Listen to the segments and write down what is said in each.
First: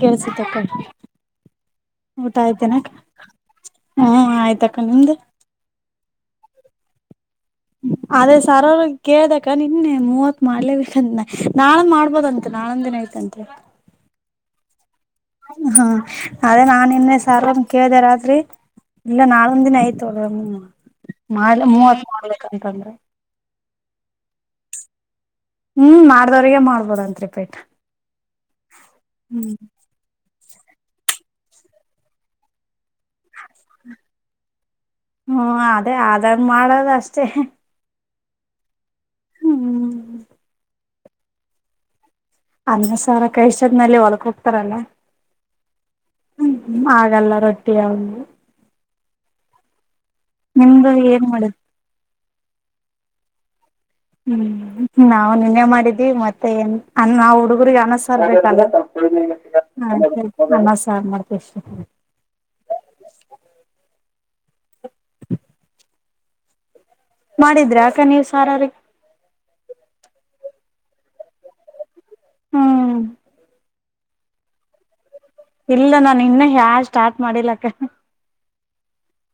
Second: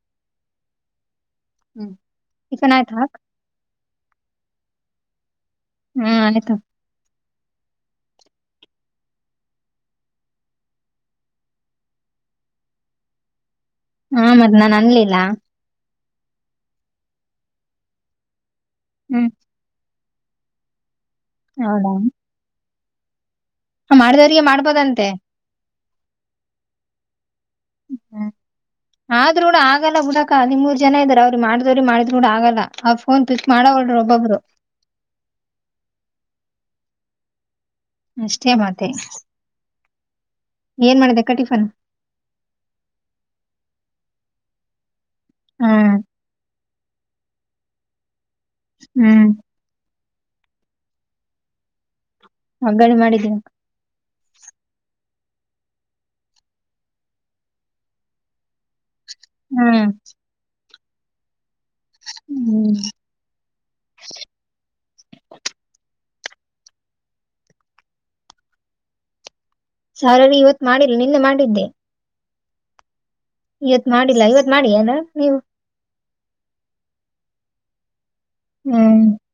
ಕೇಳ್ಸ ತಕ್ಕ ಹ್ಮ್ ಮತ್ತ ಟಿಫನ್ ಆಯ್ತೇನ ಆಯ್ತಾ ಅಕ್ಕಾ. ಹ್ಮ ಆಯ್ತ ಅಕ್ಕ ನಿಮ್ದ ಹ್ಮ್ ಆಗೆತ್ ಆಲ್ ಅದೇ ಸರ್ ಅವ್ರಗೆ ಕೇಳ್ದೆ ಅಕ್ಕಾ ನಿನ್ನೆ ಮೂವತ್ ಮಾಡ್ಲೇಬೇಕಂತ ನಾಳೆ ಮಾಡ್ಬೋದಂತ ನಾಳಂದ ದಿನ ಆಯಿತೆ. ಅಂತ. ಹಾ ಮತ್ ನಾನ್ ಅನ್ಲಿಲ್ಲ. ಹ್ಮ ಅದೇ ನಾ ನಿನ್ನೆ ಸರ್ನ ಕೇಳಿದೆೆ ರಾತ್ರಿ ಇಲ್ಲ ಹ್ಮ್ ನಾಳ ಇನ್ನೊಂದ್ ದಿನ ಐತ ಒಳ ಮಾಡ್ ಹೌದಾ ಮೂವತ್ ಮಾಡ್ಬೇಕ ಅಂತಂದ್ರ. ಮಾಡಿದವ್ರಿಗೆ ಮಾಡ್ಬೋದಂತೆ. ಹ್ಮ್ ಮಾಡ್ದವ್ರಗ ಮಾಡ್ಬೋದಂತ್ ರಿಪೀಟ್. ಹ ಆದ್ರರು ಕೂಡ ಆಗಲ್ಲ ಬಿಡಕ್ಕ ಹದಿಮೂರ್ ಜನ ಇದ್ದಾರ ಅವ್ರಿ ಮಾಡ್ದವ್ರಿ ಮಾಡಿದ್ರು ಕೂಡ ಆಗಲ್ಲ. ಅವ್ರ ಫೋನ್ ಪಿಕ್ ಮಾಡವಾರ ಒಬೊಬ್ಬರು ಹ್ಮ ಅದೇ ಆದಾಗ ಮಾಡೋದ ಅಷ್ಟೇ. ಅಷ್ಟೇ ಮತ್ತೆ ಹ್ಮ್. ಏನ್ ಮಾಡಿದೆ ಅಕ್ಕ ಟಿಫನ್? ಅನ್ನ ಸಾರ ಕೈ ಇಷ್ಟೋತ್ನಲ್ಲಿ ಹೊಲಕ್ ಹೋಗ್ತಾರಲ್ಲ. ಹ್ಮ್ ಆಗಲ್ಲ ರೊಟ್ಟಿ ಅವು ಇವು ಹ್ಮ್. ನಿಮ್ದು ಏನ್ ಮಾಡುದ? ವಗ್ಗರಣಿ ಮಾಡಿದೇ ಅಕ್ಕಾ. ಹ್ಮ್ ನಾವು ನಿನ್ನೆ ಮಾಡಿದ್ದೀವಿ ಮತ್ತೆ ಏನ್ ನಾವ ಅನ್ನ ಹುಡುಗರಿಗೆ ಅನ್ನ ಸಾರ ಬೇಕಲ್ಲ. ಹ್ಮ್. ಅನ್ನ ಸಾರ್ ಮಾಡ್ತಿ ಅಷ್ಟೇ. ಹ್ಮ್. ಮಾಡಿದ್ರೆ ಅಕ್ಕಾ ನೀವ್ ಸಾರ ಅವ್ರಿಗೆ ಸ್ಯಾಲರಿ ಇವತ್ ಮಾಡಿಲ್ಲ ನಿನ್ನೆ ಮಾಡಿದ್ದೆ. ಹ್ಮ್. ಇವತ್ ಮಾಡಿಲ್ಲಾ ಇವತ್ ಮಾಡಿ ಅಲ್ಲ ನೀವು? ಇಲ್ಲ ನಾನು ಇನ್ನ ಯಾವ್ ಸ್ಟಾರ್ಟ್ ಮಾಡಲಿಕ್ಕ ಹ್ಮ್.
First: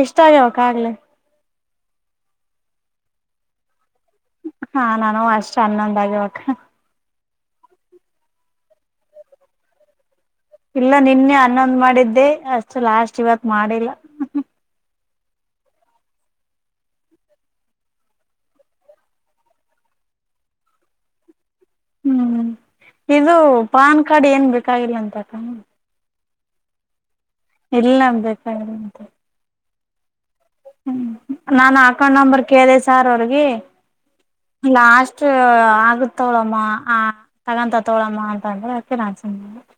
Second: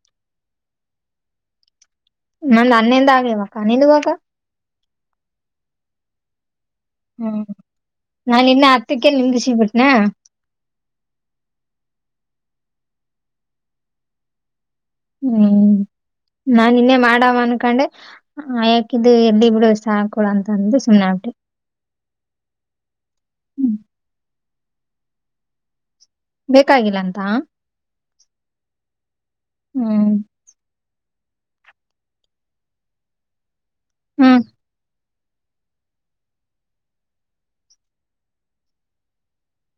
ಎಷ್ಟ ಆಗ್ಯಾವಕ್ಕಾಗಲೆ ನಮ್ದ್ ಹನ್ನೆಂದ್ಯಾಗವಕ ನಿಂದವೂ ಅಕ್ಕಾ? ಹಾ ನನ್ನುವು ಅಷ್ಟೇ ಹನ್ನೊಂದ ಆಗ್ಯಾವಕ್ಕ. ಹ್ಮ ನಾ ನಿನ್ನೆ ಹತ್ತಕ್ಕೆ ನಿಂದಿಸಿಬಿಟ್ನಾ ಇಲ್ಲ ನಿನ್ನೆ ಹನ್ನೊಂದ್ ಮಾಡಿದ್ದೆ ಅಷ್ಟು ಲಾಸ್ಟ್ ಇವತ್ ಮಾಡಿಲ್ಲ. ಹ್ಮ್ ನಾ ನಿನ್ನೆ ಮಾಡವ ಅನ್ಕೊಂಡೆ ಯಾಕಿದು ಎಲ್ಲಿ ಬಿಡು ಸಾಕಲ್ಲ ಅಂತ ಅಂದೆ ಸುಮ್ಮನ್ಗಾಬಿಟ್ಟೆ. ಹ್ಮ್ ಇದು ಹ್ಮ್. ಪಾನ್ ಕಾರ್ಡ್ ಏನು ಬೇಕಾಗಿಲ್ಲ ಅಂತಕ್ಕ ಬೇಕಾಗಿಲ್ಲ ಅಂತ ಇಲ್ಲ ಬೇಕಾಗಿಲ್ಲ ಅಂತೆ. ಹ್ಮ್. ಹ್ಮ ನಾನ ಅಕೌಂಟ್ ನಂಬರ್ ಕೇಳಿದೆ ಸಾರ್ ಅವ್ರಗಿ ಹ್ಮ್ ಲಾಸ್ಟ್ ಅಷ್ಟ ಆಗತೋಗಳಮ್ಮ ಆ ಆಗತೋಗಳಮ್ಮ ಅಂತ ಅಂದ್ರೆ ಅಕೆ ನಾನ ಸುಮ್ನ ಆಗಿಬಿಟ್ಟೆ.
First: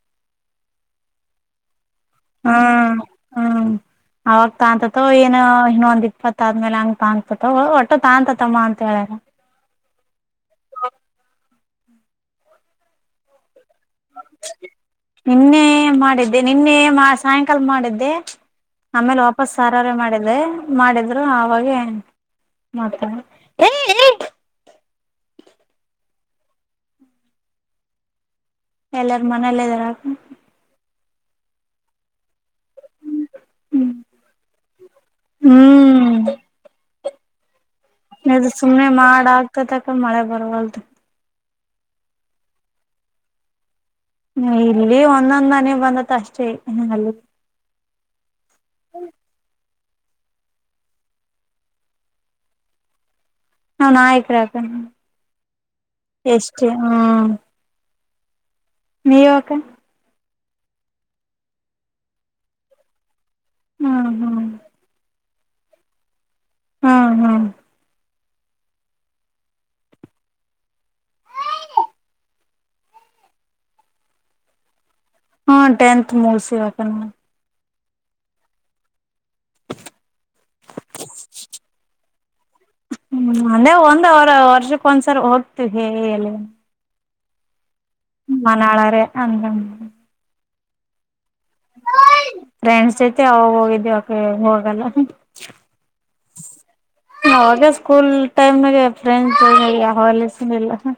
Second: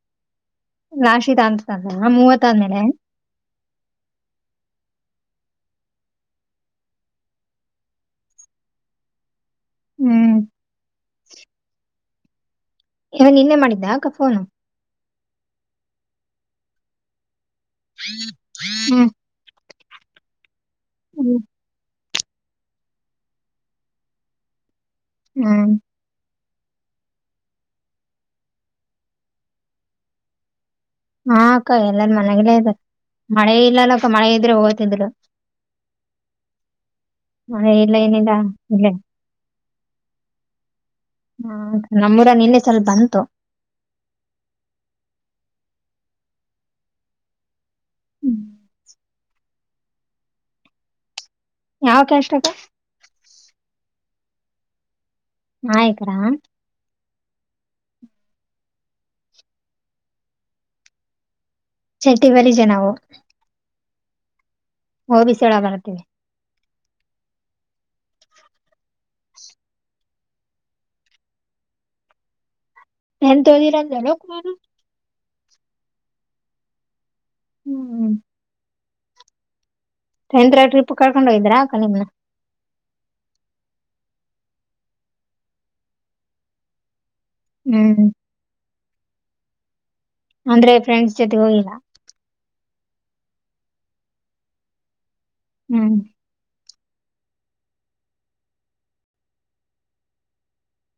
ರಾಶಿದ ಅಂತ ಅ ಮೂವತ್ತ ಆದ್ಮೇಲೆ ಹಾ ಅವಾಗ ತಾತತೋ ಏನು ಇನ್ನೊಂದ್ ಇಪ್ಪತ್ತ ಆದ್ಮೇಲೆ ಹಂಗ ತ ತಾತೊಂತಮ್ಮ ಒಟ್ಟು ತಾಂತದಮ್ಮ ಅಂತ ಹೇಳ್ಯಾರ ಹ್ಮ್ ಏನ್ ನಿನ್ನೆ ಮಾಡಿದ್ದ ಅಕ್ಕಾ ಫೋನು ನಿನ್ನೆ ಮಾಡಿದ್ದೆ ನಿನ್ನೆ ಸಾಯಂಕಾಲ ಮಾಡಿದ್ದೆ ಹ್ಮ್ ಆಮೇಲಾ ಹೊಸಾರಾರ ಮಾಡಿದ್ದೆ ಮಾಡಿದ್ರು ಹ್ಮ್ ಆವಾಗೇ ಮಾಡಿದ್ದೆ ಹೇ..... ಹ್ಮ ಎಲ್ಲಾರ ಮನೇಲ್ಲ ಇದ್ದಾರಕ ಹಾ ಅಕ್ಕ ಎಲ್ಲಾರ ಮನೆಗೇ ಇದಾರೆ ಮಳೆ ಹ್ಮ್ ಇಲ್ಲಲ್ಲ ಅಕ್ಕ ಮಳೆ ಇದಿದ್ರೆ ಹೋಯ್ತಿದ್ರು ಮಳೆ ಇಲ್ಲ ಇಲ್ಲಿ ಸುಮ್ನೆ ಮಾಡ ಆಗ್ತತಕ ಮಳೆ ಬರವಲ್ದು ಹಾ ನಮ್ಮೂರಾಗ ನಿನ್ನೆ ಸ್ವಲ್ಪ ಬಂತು ಇಲ್ಲಿ ಒಂದೊಂದ್ ಹನಿ ಬಂದತ್ ಅಷ್ಟೇ ಹ್ಮ್. ಯಾವ ಕ್ಯಾಸ್ಟ್ ಕ್ಕಾ ನಾವು ನಾಯಕರ ಅಕ್ಕ ನಾವು ನಾಯಕರ ಹ್ಮ್ ನೀವು ಅಕ್ಕ ಚಟಿ ಬರಿಜಾ ನಾವು ಹ್ಮ್ ಹ್ಮ್ ಓಬಿಸಿ ವೋಲಗ ಬರ್ತೀವಿ ಹ್ಮ ಹಾ ಟೆಂತ್ ಓದಿರಲ್ಲಕ್ಕ ನೀವು ಹ್ಮ ಟೆಂತ್ ಮುಗಿಸಿವಿ ಅಕ್ಕ ನಾವು ಹ್ಮ್ ಟೆಂತ್ ರಾಗ ಟ್ರಿಪ್ ಕರ್ಕೊಂಡು ಹೋಗಿದ್ರಾ ಅಕ್ಕ ನಿಮ್ಮನ್ನ ಹ್ಮ ಅಂದೆ ಒಂದ್ ಅವರ ವರ್ಷಕ್ ಒಂದ್ಸರ್ ಹೋಗ್ತವಿ ಹೇಲ್ಲಿ ಹ್ಮ್ ಹ ಮ ನಾಳಾರೆ ಅಂದಂಗ ಅಂದ್ರೆ ಫ್ರೆಂಡ್ಸ್ ಜೊತೆ ಹೋಗಿಲ್ಲ ಫ್ರೆಂಡ್ಸ್ ಜೊತಿ ಅವಾಗ ಹೋಗಿದ್ದೀವಕೆ ಹೋಗಲ್ಲ ಹ್ಮ್ ಅವಗೆ ಸ್ಕೂಲ್ ಟೈಮ್ನಾಗೆ ಫ್ರೆಂಡ್ಸ್ ಜೊತೆ ಹೋಗ್ಲಾತಿಲ್ ಇಲ್ಲ ಅಕ್ಕಾ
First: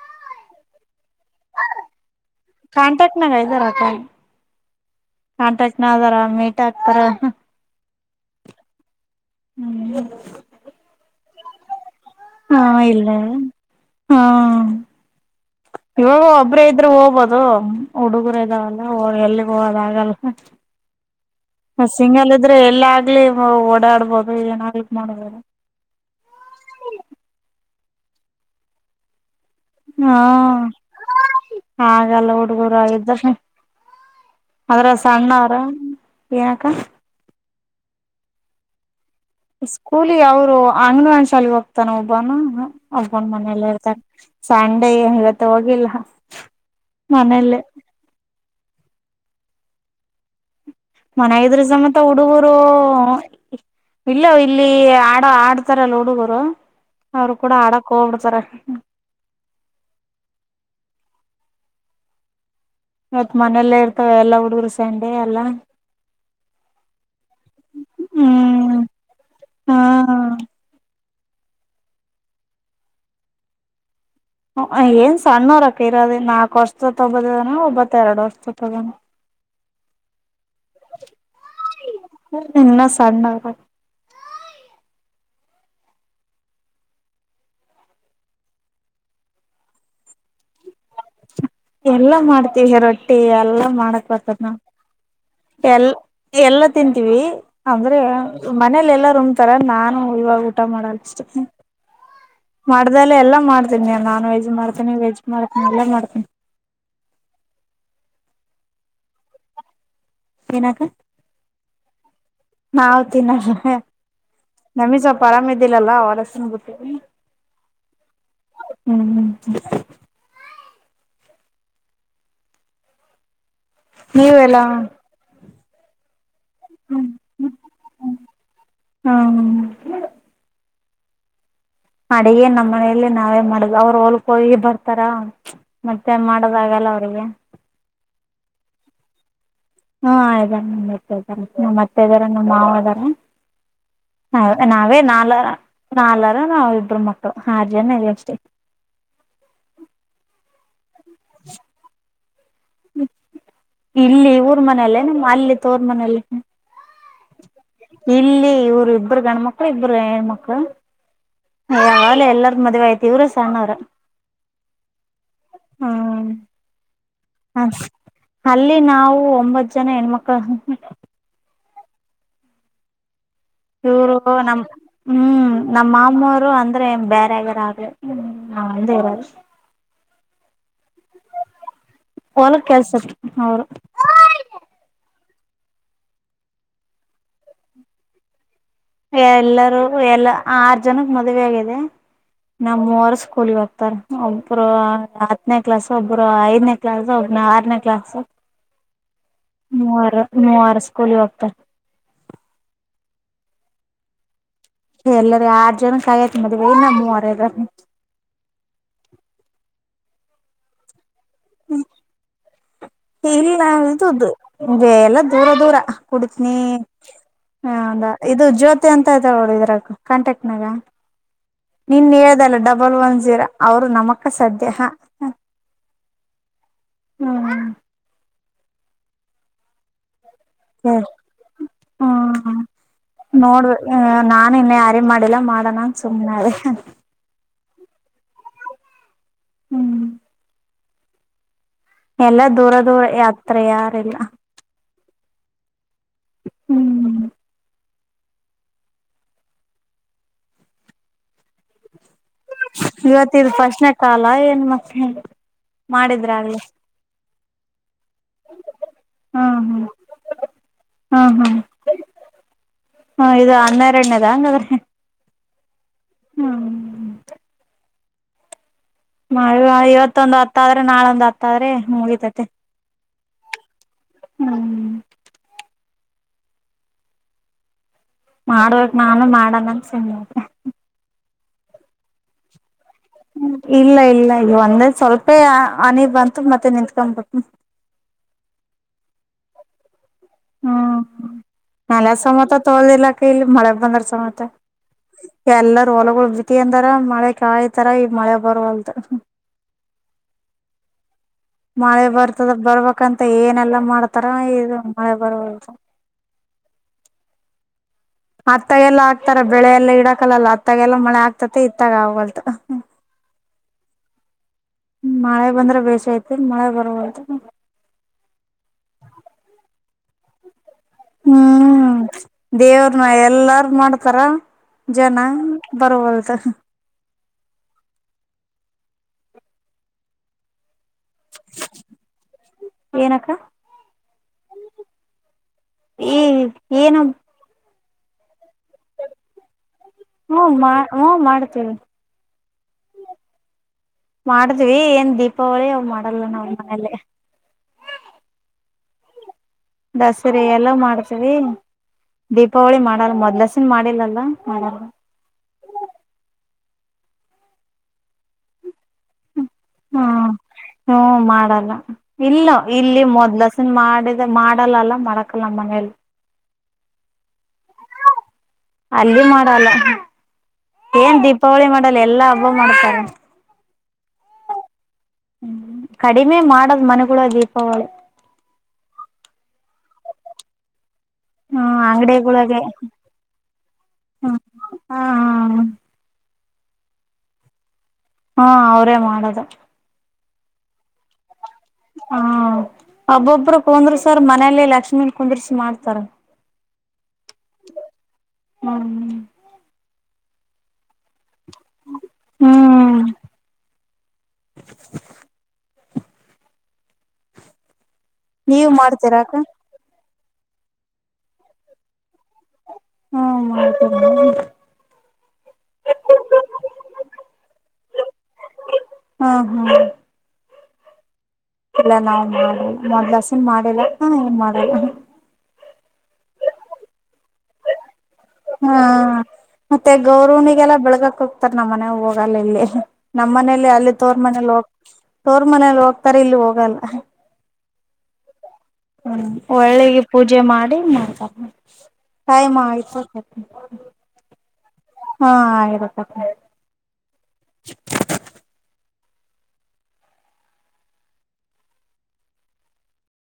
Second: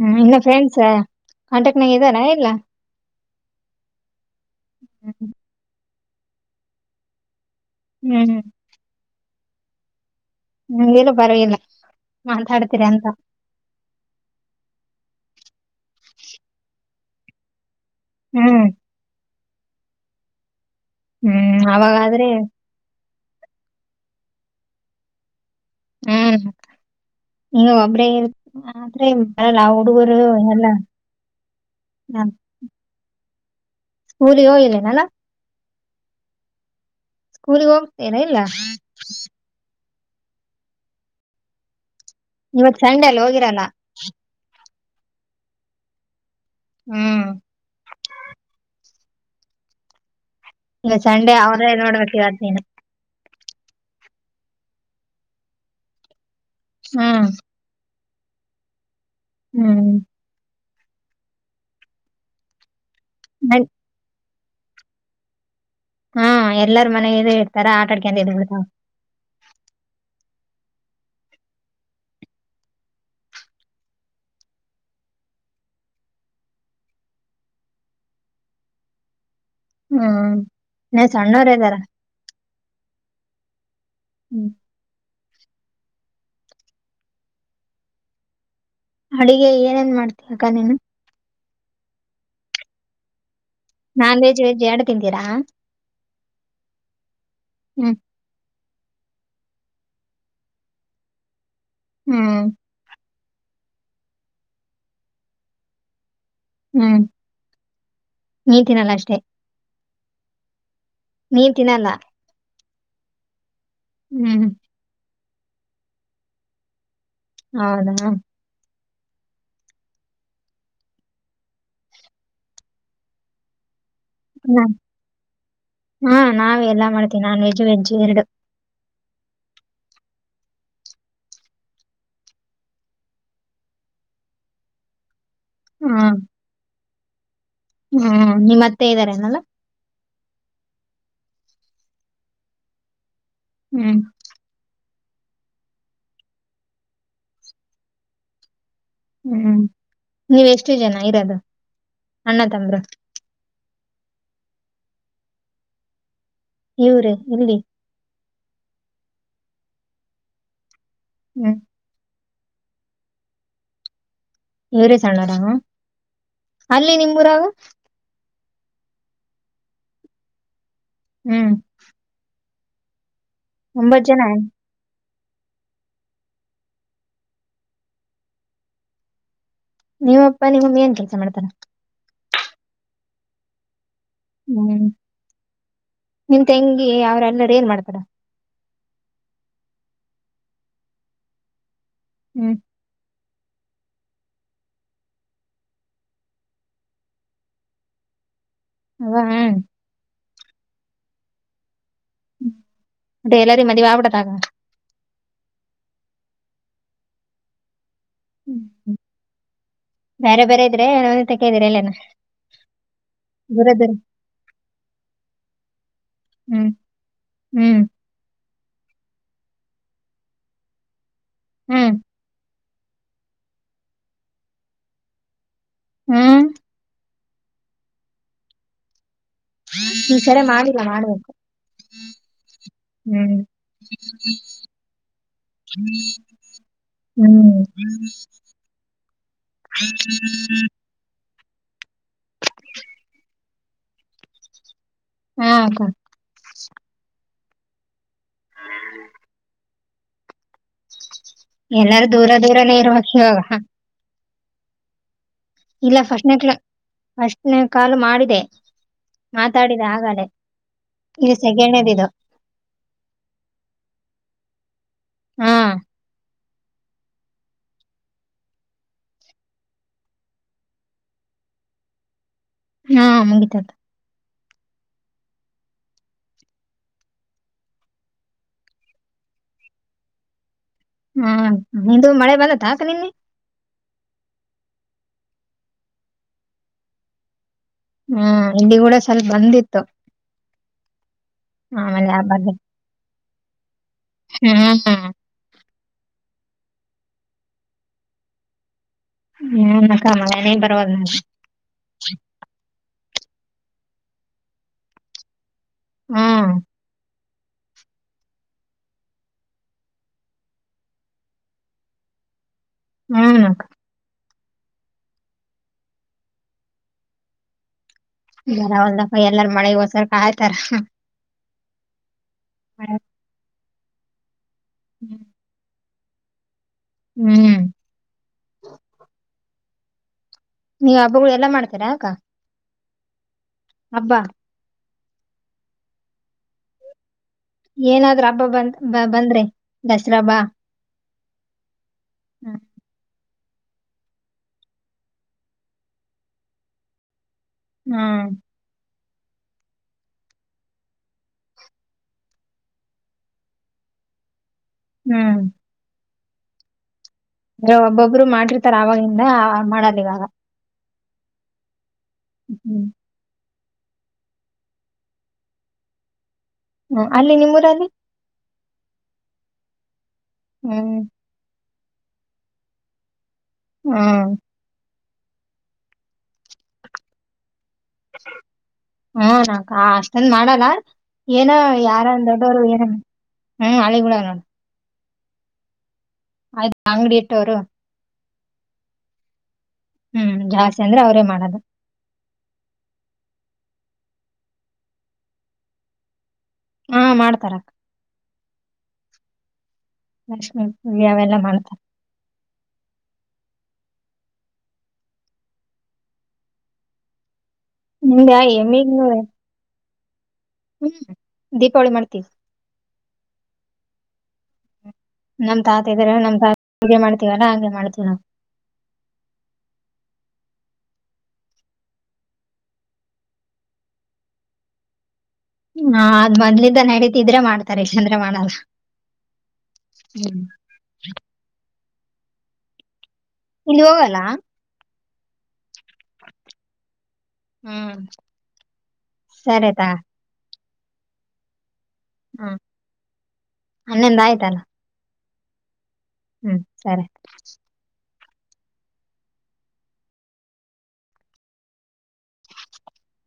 ಹ್ಮ್ ಇನ್ನ ಫ್ರೆಂಡ್ಸ್ ಕಾಂಟೆಕ್ಟ್ ನಾಗ ಇದ್ದಾರಾ ಇಲ್ಲಾ. ಕಾಂಟ್ಯಾಕ್ಟ್ ನಾಗ ಇದ್ದಾರ ಕ ಕಾಂಟಾಕ್ಟ್ನ ಅದಾರ ಮೀಟ್ ಆಕ್ತಾರ ಹೂ ಹೂ ಹ್ಮ್ ಹ್ಮ ನಿಂಗ್ ಏನು ಬ್ಯಾರೆಗಿಲ್ಲಾ ಹಾ ಇಲ್ಲಾ ಹ್ಮ ಇವಾಗ ಒಬ್ರೇ ಇದ್ರರು ಹೋಗ್ಬೋದು ಹುಡುಗರು ಹ್ಮ್ ಇದ್ದಾವಲ್ಲ ಹ ಎಲ್ಲಿಗೆ ಹೋಗದಾಗಲ್ಲ ಹ್ಮ್ ಅವಾಗಾದ್ರೆ ಸಿಂಗಲ್ ಇದ್ರೆ ಎಲ್ಲ ಆಗ್ಲಿ ಓಡಾಡ್ಬೋದು ಏನರಾ ಮಾಡ್ಬೋದು ಹ್ಮ್ ನೀವು ಒಬ್ರೇ ಇರ್ ಆದ್ರೆ ಹಾ ಹುಡುಗರು ಎಲ್ಲ ಹಾಗಲ್ಲ ಊ ಹುಡುಗೂರ ಎ ಸ್ಕೂಲಿಗೆ ಅದ್ರ ಹೋಗಿಲ್ಲೇನಲ್ಲ ಸಣ್ಣವರ ಏನಕ್ಕ ಸ್ಕೂಲಿಗೆ ಹೋಗ್ತಿರ ಇಲ್ಲ ಸ್ಕೂಲಿ ಅವ್ರು ಅಂಗ್ನವಾನ್ ಶಾಲೆಗೆ ಹೋಗ್ತಾನ ಒಬ್ಬನು ಇವತ್ ಸಂಡೆ ಅಲ್ಲಿ ಒಬ್ಬನ ಹೋಗಿರಲ್ಲ ಮನೆಯಲ್ಲ ಇರ್ತಾರೆ ಸಂಡೆ ಏನ್ ಇವತ್ತು ಹೋಗಿಲ್ಲ ಹ್ಮ್ ಮನೇಲ ಇವತ್ ಸಂಡೆ ಮಾನ್ಯಾಗ್ ಇದ್ರ ಅವ್ರೇ ಸಮತ ನೋಡ್ಬೇಕು ಇವತ್ ಹುಡುಗರು ನೀನು ಇಲ್ಲ ಇಲ್ಲಿ ಆಡ ಆಡ್ತಾರಲ್ಲ ಹುಡುಗರು ಹ್ಮ್ ಅವರು ಕೂಡ ಆಡಕ್ ಹೋಗಬಿಡ್ತಾರ ಹ್ಮ್ ಇವತ್ ಮನೆಯಲ್ಲೇ ಇರ್ತವೆ ಎಲ್ಲಾ ಹುಡುಗರು ಸಂಡೆ ಎಲ್ಲಾ ಹಾ ಎಲ್ಲಾರ ಮನೆಗೆ ಇಡ್ತಾರ ಆಟ ಆಡ್ಕಂತ ಇರ್ತಾರಾ ಹ್ಮ್ ಹಾ ಏನ್ ಸಣ್ಣರಕ್ ಇರೋದ ನಾಲ್ಕು ವರ್ಷದ ತಗೋದದಾನ ಒಬತ್ತ ಎರಡು ವರ್ಷದ ತೊಗೋನ ಹ್ಮ್ ನ ಸಣ್ಣವರ ಇದ್ದಾರ ಹು ಇನ್ನ ಸಣ್ಣ ಹ್ಮ್ ಅಡುಗೆ ಏನೇನ್ ಮಾಡ್ತಕ ನೀನು ಎಲ್ಲ ಮಾಡ್ತೀವಿ ರೊಟ್ಟಿ ಎಲ್ಲ ನಾನ್ ವೆಜ್ ವೆಜ್ ಎರಡು ತಂತೀರಾ ಎಲ್ಲ ಎಲ್ಲ ತಿಂತವಿ ಹ್ಮ್ ಅಂದ್ರೆ ಮನೇಲೆ ಎಲ್ಲಾ ರುಮ್ತಾರ ನಾನು ಇವಾಗ ಊಟ ಮಾಡಲ್ಷ್ಟು ಹ್ಮ್ ಮಾಡ್ದಲ್ಲ ಎಲ್ಲ ಮಾಡ್ತೀನಿ ನಾನ್ ವೆಜ್ ಮಾಡ್ತನಿ ವೆಜ್ ಮಾಡ್ತೀನಿ ಎಲ್ಲ ಮಾಡ್ತೀನಿ ಹ್ಮ್ ನೇತೀನಲ್ಲ ಅಷ್ಟೇ ಏನಕ ನೀನ್ ತಿನ್ನಲ್ಲ ನಾವ ತಿನ [unintelligible] ಹ್ಮ್ ನಮಿಗ್ ಸ್ವಲ್ಪ ಆರಾಮ ಇದ್ದಿಲ್ಲಲ್ಲಾ ಅವರಸನ್ ಗಟ್ಟ ಹೌದಾ ಹ್ಮ್ ಹ್ಮ್ ಹ್ಮ ನೀವೆಲ್ಲಾ ಹ್ಮ್. ಹಾ ನಾವ ಎಲ್ಲಾ ಮಾಡ್ತೀವಿ ನಾನ್ ವೆಜ್ ವೆಜ್ ಎರಡು ಹ್ಮ ಹ ಅಡಿಗೆ ನಮ್ಮ್ ಮನೆಯಲ್ಲಿ ನಾವೇ ಮಾಡುದು ಅವ್ರು ಹೋಲ್ಕ ಹೋಗಿ ಬರ್ತಾರ ಹ್ಮ್ ಮತ್ತೆ ದಾಗಲ್ಲ ಅವರಿಗೆ ಹ್ಮ್ ನಿಮ್ಮ ಮತ್ತೆ ಇದ್ದಾರೆೇನಲ್ಲ ಹ್ಮ ಆಾರ ನಮ್ ಇದಾರ ನಮ್ಮ್ ಅತ್ತೆ ಇದಾರ ನಮ್ಮ್ ಮಾವದಾರ ಹ್ಮ್ ಹ ನಾವೇ ನಾಲ್ರ ನಾಲ್ರ ನಾವಿಬ್ರು ಮಕ್ಕಳು ಆರ್ ಜನ ಇ ಅಷ್ಟೇ ಹ್ಮ್ ನೀವೆಷ್ಟು ಜನ ಇರೋದು ಅಣ್ಣ ತಂಬರು ಇಲ್ಲಿ ಊರ್ ಮನೇಲ್ಲೇ ನಮ್ಮ ಅಲ್ಲಿ ತೋರ್ ಮನೇೆಯಲ್ಲಿ ಇವ್ರೇ ಇಲ್ಲಿ ಇಲ್ಲಿ ಇವರು ಇಬ್ಬರು ಗಂಡ್ಮಕ್ಳ ಇಬ್ಬರು ಹೆಣ್ಮಕ್ಳು ಹ್ಮ್ ಯಾವಲ್ಲ ಎಲ್ಲರ ಮದುವೆ ಆಯ್ತಿವ್ರ ಸಣ್ಣವ್ರ ಇವರೇ ಸಣ್ಣರ. ಹ್ಮ್ ಅಲ್ಲಿ ನಿಮ್ಮೂರಾಗ? ಹ ಅಲ್ಲಿ ನಾವು ಒಂಬತ್ತು ಜನ ಹೆಣ್ಮಕ್ಳ ಹ್ಮ್ ಒಂಬತ್ ಚೂರು ಜನ ನಮ್ ಹ್ಮ್ ನಮ್ಮ ಮಾಮ್ಮರು ಅಂದ್ರೆ ಬೇರೆಗಾರ ಆ್ರಂದ ಇರ ನಮ್ ಅಪ್ಪಾ ನಿಮ್ ಮಮ್ಮಿ ಏನ್ ಕೆಲಸ ಮಾಡ್ತಾರ? ಹೋಲಕ್ ಕೆಲ್ಸಕೆ ಅವರು ಹ್ಮ್. ನಿಮ್ ತೆಂಗಿ ಅವ್ರ ಎಲ್ಲರ ಏನ್ ಮಾಡ್ತಾರ? ಎಲ್ಲರೂ ಎಲ್ಲ ಆರ್ ಜನಕ್ ಮದ್ವೆ ಆಗಿದೆ. ಹ್ಮ್ ನಾವ್ ಮೂವರು ಸ್ಕೂಲಿಗೆ ಹೋಗ್ತಾರೆ. ಒಬ್ರು ಹತ್ತನೇ ಕ್ಲಾಸ್ ಒಬ್ರು ಐದನೇ ಕ್ಲಾಸ್. ಆರನೇ ಕ್ಲಾಸ್. ಹ್ಮ್ ಮುವಾರು ಮುವಾರು ಸ್ಕೂಲಿ ಹೋಗ್ತರ ್ಮ ಅ [unintelligible] ಎಲ್ಲಾರ ಮದ ವಬಡದಾಗ ಎಲ್ಲಾರ ಆರ್ ಜನಕ್ ಆಗೇತಿ ಮದ್ವೆ. ಇನ್ನ್ ಮೂವರ್ ಇದಾರೆ ಹ್ಮ್ ಬೇರೆ ಬೇರೆ ಇದ್ರೆ ಒಂದ ತಕ್ಕಿದೀರ ಎಲ್ಲೇನ ಇಲ್ಲ ದೂರ ದೂರ ಇದುದು ಎಲ್ಲ ದೂರ ದೂರ ಕುಡಿತನಿ ಹ್ಮ್ ಹ್ಮ್ ಹ ಇದು ಜ್ಯೋತಿ ಅಂತ ಇದಾರೆ ಒಬ್ರು ಇದ್ರಾಗ ಕಾಂಟ್ಯಾಕ್ಟ್ನಾಗ ಹ್ಮ್ ನಿನ್ ಹೇಳ್ದಲ್ಲ ಡಬಲ್ ಒನ್ ಜೀರೋ ಅವರು ನಮಕ್ಕ ಸಧ್ಯಹಾ ಹ್ಮ್ ಹ್ಮ್ ಈ ಸರಿ ಮಾಡಿಲ್ಲಾ? ಮಾಡ್ಬೇಕು. ಹಾ ಹ ಹ್ಮ್ ನೋಡಬೇಕ್ ನಾನ ಇನ್ನು ಯಾರಿ ಮಾಡಿಲ್ಲ ಮಾಡಣ ಅಂತ ಸುಮ್ನೇ ಅದೇ ಹ್ಮ್ ಹ್ಮ್ ಎಲ್ಲ ದೂರ ದೂರ ಅತ್ರ ಯಾರಿಲ್ಲ ಹಾಕ ಹ್ಮ್ ಹ್ಮ್ [inaudible] ಎಲ್ಲಾರು ದೂರ ದೂರ ಇವತ್ತಿದ ಫಾಸ್ಟ್ನೇ ಕಾಲ ಏನ್ ಮತ್ತ ಏನ ಇಲ್ಲ ಫಸ್ಟ್ನೇ ಕ ಫಸ್ಟ್ನೇ ಕಾಲ್ ಮಾಡಿದೆ ಹ್ಮ್ ಮಾತಾಡಿದೆ ಹ್ಮ್ ಹಾಗಾಲೇ ಹ್ಮ್ ಇದು ಹ್ಮ್ ಸೆಕೆಂಡ್ನೇದು ಇದು ಹ್ಮ ಇದು ಹನ್ನೆರಡನೇದಾ ಹಂಗಾದ್ರೆ ಹ್ಮ ಹ್ಮ್ ಅಯೋ ಇವತ್ತ್ ಒಂದ್ ಹತ್ ಆದ್ರೆ ನಾಳೊಂದು ಹತ್ತ ಆದ್ರೆ ಮುಗಿತೈತಿ ಹಾ ಮುಗಿತದ ರೀ ಹ್ಮ್ ಮಾಡ್ಬೇಕ ನಾನು ಮಾಡನಂತ ಸುಮ್ಮನಾದೆ. ಹ್ಮ ನಿಂದು ಮಳೆ ಬಂದತ್ತ ಅಕ್ಕ ನಿನ್ನೆ. ಇಲ್ಲ ಇಲ್ಲ ಈಗ ಒಂದೇ ಸ್ವಲ್ಪೇ ಹನಿ ಬರ್ತದೆ ಮತ್ತೆ ನಿತ್ಕೊಂಡ್ಬಟ್ಟು ಹ್ಮ್ ಇಲ್ಲಿ ಕೂಡ ಸ್ವಲ್ಪ ಬಂದಿತ್ತು ಹಾ ನಲ ಆಮೇಲೆ ಆ ಬಂದ ಸಮೇತ ತೋಳ್ದಿಲ್ಲಕ್ಕ ಇಲ್ಲಿ ಮಳೆ ಬಂದರ ಸಮೇತ. ಹ್ಮ್ ಎಲ್ಲರ್ ಹೊಲಗೊಳ್ ಬಿತ್ತಿಗ್ಯಂದರ ಮಳೆ ಕಾಯ್ತಾರ ಈಗ್ ಮಳೆ ಬರವಲ್ತ್. ಏನ್ ಅಕ್ಕಾ ಮಳೆನೇ ಬರವಲ್ [unintelligible] ಮಳೆ ಬರ್ತದ ಬರ್ಬೇಕಂತ ಏನೆಲ್ಲಾ ಮಾಡ್ತಾರ ಇದು ಮಳೆ ಬರವಲ್ತು. ಹಾ ಅತ್ತಗೆಲ್ಲ ಆಗ್ತಾರ ಬೆಳೆ ಎಲ್ಲಾ ಇಡಾಕಲ್ಲಲ ಅತ್ತಗೆ ಎಲ್ಲ ಮಳೆ ಆಗ್ತತೆ ಇತ್ತಾಗ್ ಆಗವಲ್ತು. ಹ್ಮ ಮಳೆ ಬಂದ್ರೆ ಬೇಷ ಐತಿ ಮಳೆ ಬರವಲ್ತು. [unintelligible] ಎಲ್ಲಾರ ಮಳೆಗೋಸ್ಕ್ರ ಕಾಯ್ತಾರ. ಹ್ಮ ದೇವ್ರನ ಎಲ್ಲಾರ ಮಾಡ್ತಾರ ಜನ ಬರವಲ್ತು. ಹ್ಮ ನೀವ್ ಹಬ್ಬಗಳು ಎಲ್ಲಾ ಮಾಡ್ತೀರಾ ಅಕ್ಕಾ? ಏನಕ್ಕಾ? ಹಬ್ಬ ಏ ಏನ್ ಹಬ್? ಏನಾದ್ರೂ ಹಬ್ಬ ಬಂದ್ ಬ ಬಂದ್ರೆ ದಸರಾ ಹಬ್ಬ. ಹ ಹೂಂ ಮಾಡ್ತೇನೆ. ಹ್ಮ ಮಾಡಿದ್ವಿ ಏನ್ ದೀಪಾವಳಿ ಅವ್ ಮಾಡಲ್ಲ ನಾವ್ ಮನೇಲಿ. ಹ್ಮ ದಸರೆ ಎಲ್ಲ ಮಾಡ್ತವಿ ದೀಪಾವಳಿ ಮಾಡಲ್ ಮದಲಸಿನ್ ಮಾಡಿಲ್ಲ ಅಲ್ಲ ಮಾಡಲ್ಲ. ಹ್ಮ ಆದ್ರೆ ಒಬ್ಬೊಬ್ರು ಮಾಡಿರ್ತಾರ ಆವಾಗಿಂದ ಮಾಡಲ್ಲ ಇವಾಗ. ಹ್ಮ್ ಹ್ಮ ಮಾಡಲ್ಲ ಇಲ್ಲ ಹ್ಮ್ ಇಲ್ಲಿ ಮೊದ್ಲ ಮಾಡಿದ ಮಾಡಲ್ಲಲ್ಲ ಮಾಡಕಲ್ ನಮ್ಮ ಮನೇಲಿ. ಹ್ಮ ಅಲ್ಲಿ ನಿಮ್ಮ ಊರಲ್ಲಿ? ಅಲ್ಲಿ ಮಾಡಲ್ಲ ಹ್ಮ್ ಏನ್ ದೀಪಾವಳಿ ಮಾಡಲ್ಲ ಎಲ್ಲಾ ಹಬ್ಬ ಮಾಡ್ತಾರ. ಹ್ಮ [unintelligible] ಕಡಿಮೆ ಮಾಡದ್ ಮನೆಗುಳಗ್ ದೀಪಾವಳಿ. ಹ್ಮ ಅಕ್ಕ ಅಷ್ಟೊಂದ್ ಮಾಡಲ್ಲ ಏನೋ ಹ್ಮ ಯಾರ ಅಂಗಡಿಗಳಗೆ ದೊಡ್ಡೋರು ಏನ ಹ್ಮ [unintelligible] ಹ್ಮ ನೋಡ್ ಹ ಆಯ್ತಾ ಅಂಗಡಿ ಇಟ್ಟೋರು ಹಾ ಅವರೇ ಮಾಡದು. ಹ್ಮ ಜಾಸ್ತಿ ಅಂದ್ರೆ ಅವ್ರೇ ಮಾಡದು. ಹಾ ಒಬ್ಬೊಬ್ರು ಕುಂದ್ರಸರ್ ಮನೇಲಿ ಲಕ್ಷ್ಮೀ ನ್ ಕುಂದ್ರಸಿ ಮಾಡ್ತಾರ. ಹಾ ಮಾಡ್ತಾರ ಅಕ್ ಹ್ಮ ಹ್ಮ ಲಕ್ಷೀ. [unintelligible] ಅವೆಲ್ಲ ಮಾಡ್ತಾರೆ. ಹ್ಮ ನಿಮ್ದ ನೀವ್ [unintelligible] ಮಾಡ್ತೀರಾಕ ಹ್ಮ ದೀಪಾವಳಿ ಮಾಡ್ತೀವಿ. ಹ್ಮ [unintelligible] ನಮ್ ತಾತ ಇದಾರೆ ನಮ್ [unintelligible] ಮಾಡ್ತೀವಲ್ಲಾ ಹಂಗೆ ಮಾಡ್ತೀವಿ ನಾವು. ಹ್ಮ ಹಾ. ಇಲ್ಲ ನಾವ್ ಮಾಡ ಮೊದ್ಲಾಸಿನ್ ಮಾಡಿಲ್ಲಾ ಹತ ಏನ್ ಮಾಡಲಹ. ನಾವ್ ಹಾದ್ ಮೊದ್ಲಿಂದ ನಡತಿದ್ರೆ ಮಾಡ್ತ ತರಿಷಚಂದ್ರ ಮಾ ಹಾ ಹ ಮತ್ತೆ ಗೌರವನಿಗೆಲ್ಲ ಬೆಳಳ್ಗಕ್ ಹೋಗ್ತಾರ ನಮ್ಮ್ ಮನೆ ಹೋಗಲ್ಲ ಇಲ್ಲಿ. ನಮ್ಮ್ ಮನೇಲಿ ಇಲ್ಲಿ ಅಲ್ಲಿ ಹೋಗಲ್ಲ ತೋರ್ ಮನೇಲಿ ಹೋಗ ತೋರ್ ಮನೇಲಿ ಹೋಗ್ತಾರೆ ಇಲ್ಲಿ ಹೋಗಲ್ಲ. ಹ್ಮ್ ಹ್ಮ ಸರಿ ತಾ ಒಳ್ಳೆಗೆ ಪೂಜೆ ಮಾಡಿ ಮಾಡ್ತಾ ಟೈಮ್ ಹ್ಮ್ ಆಯ್ತು [unintelligible] ಹನ್ನೊಂದ್ ಆಯ್ತಲ್ಲ ಹಾ ಆಗ್ಯಾದಕ. ಹ್ಮ್ ಸರಿ. ಚುಪ್.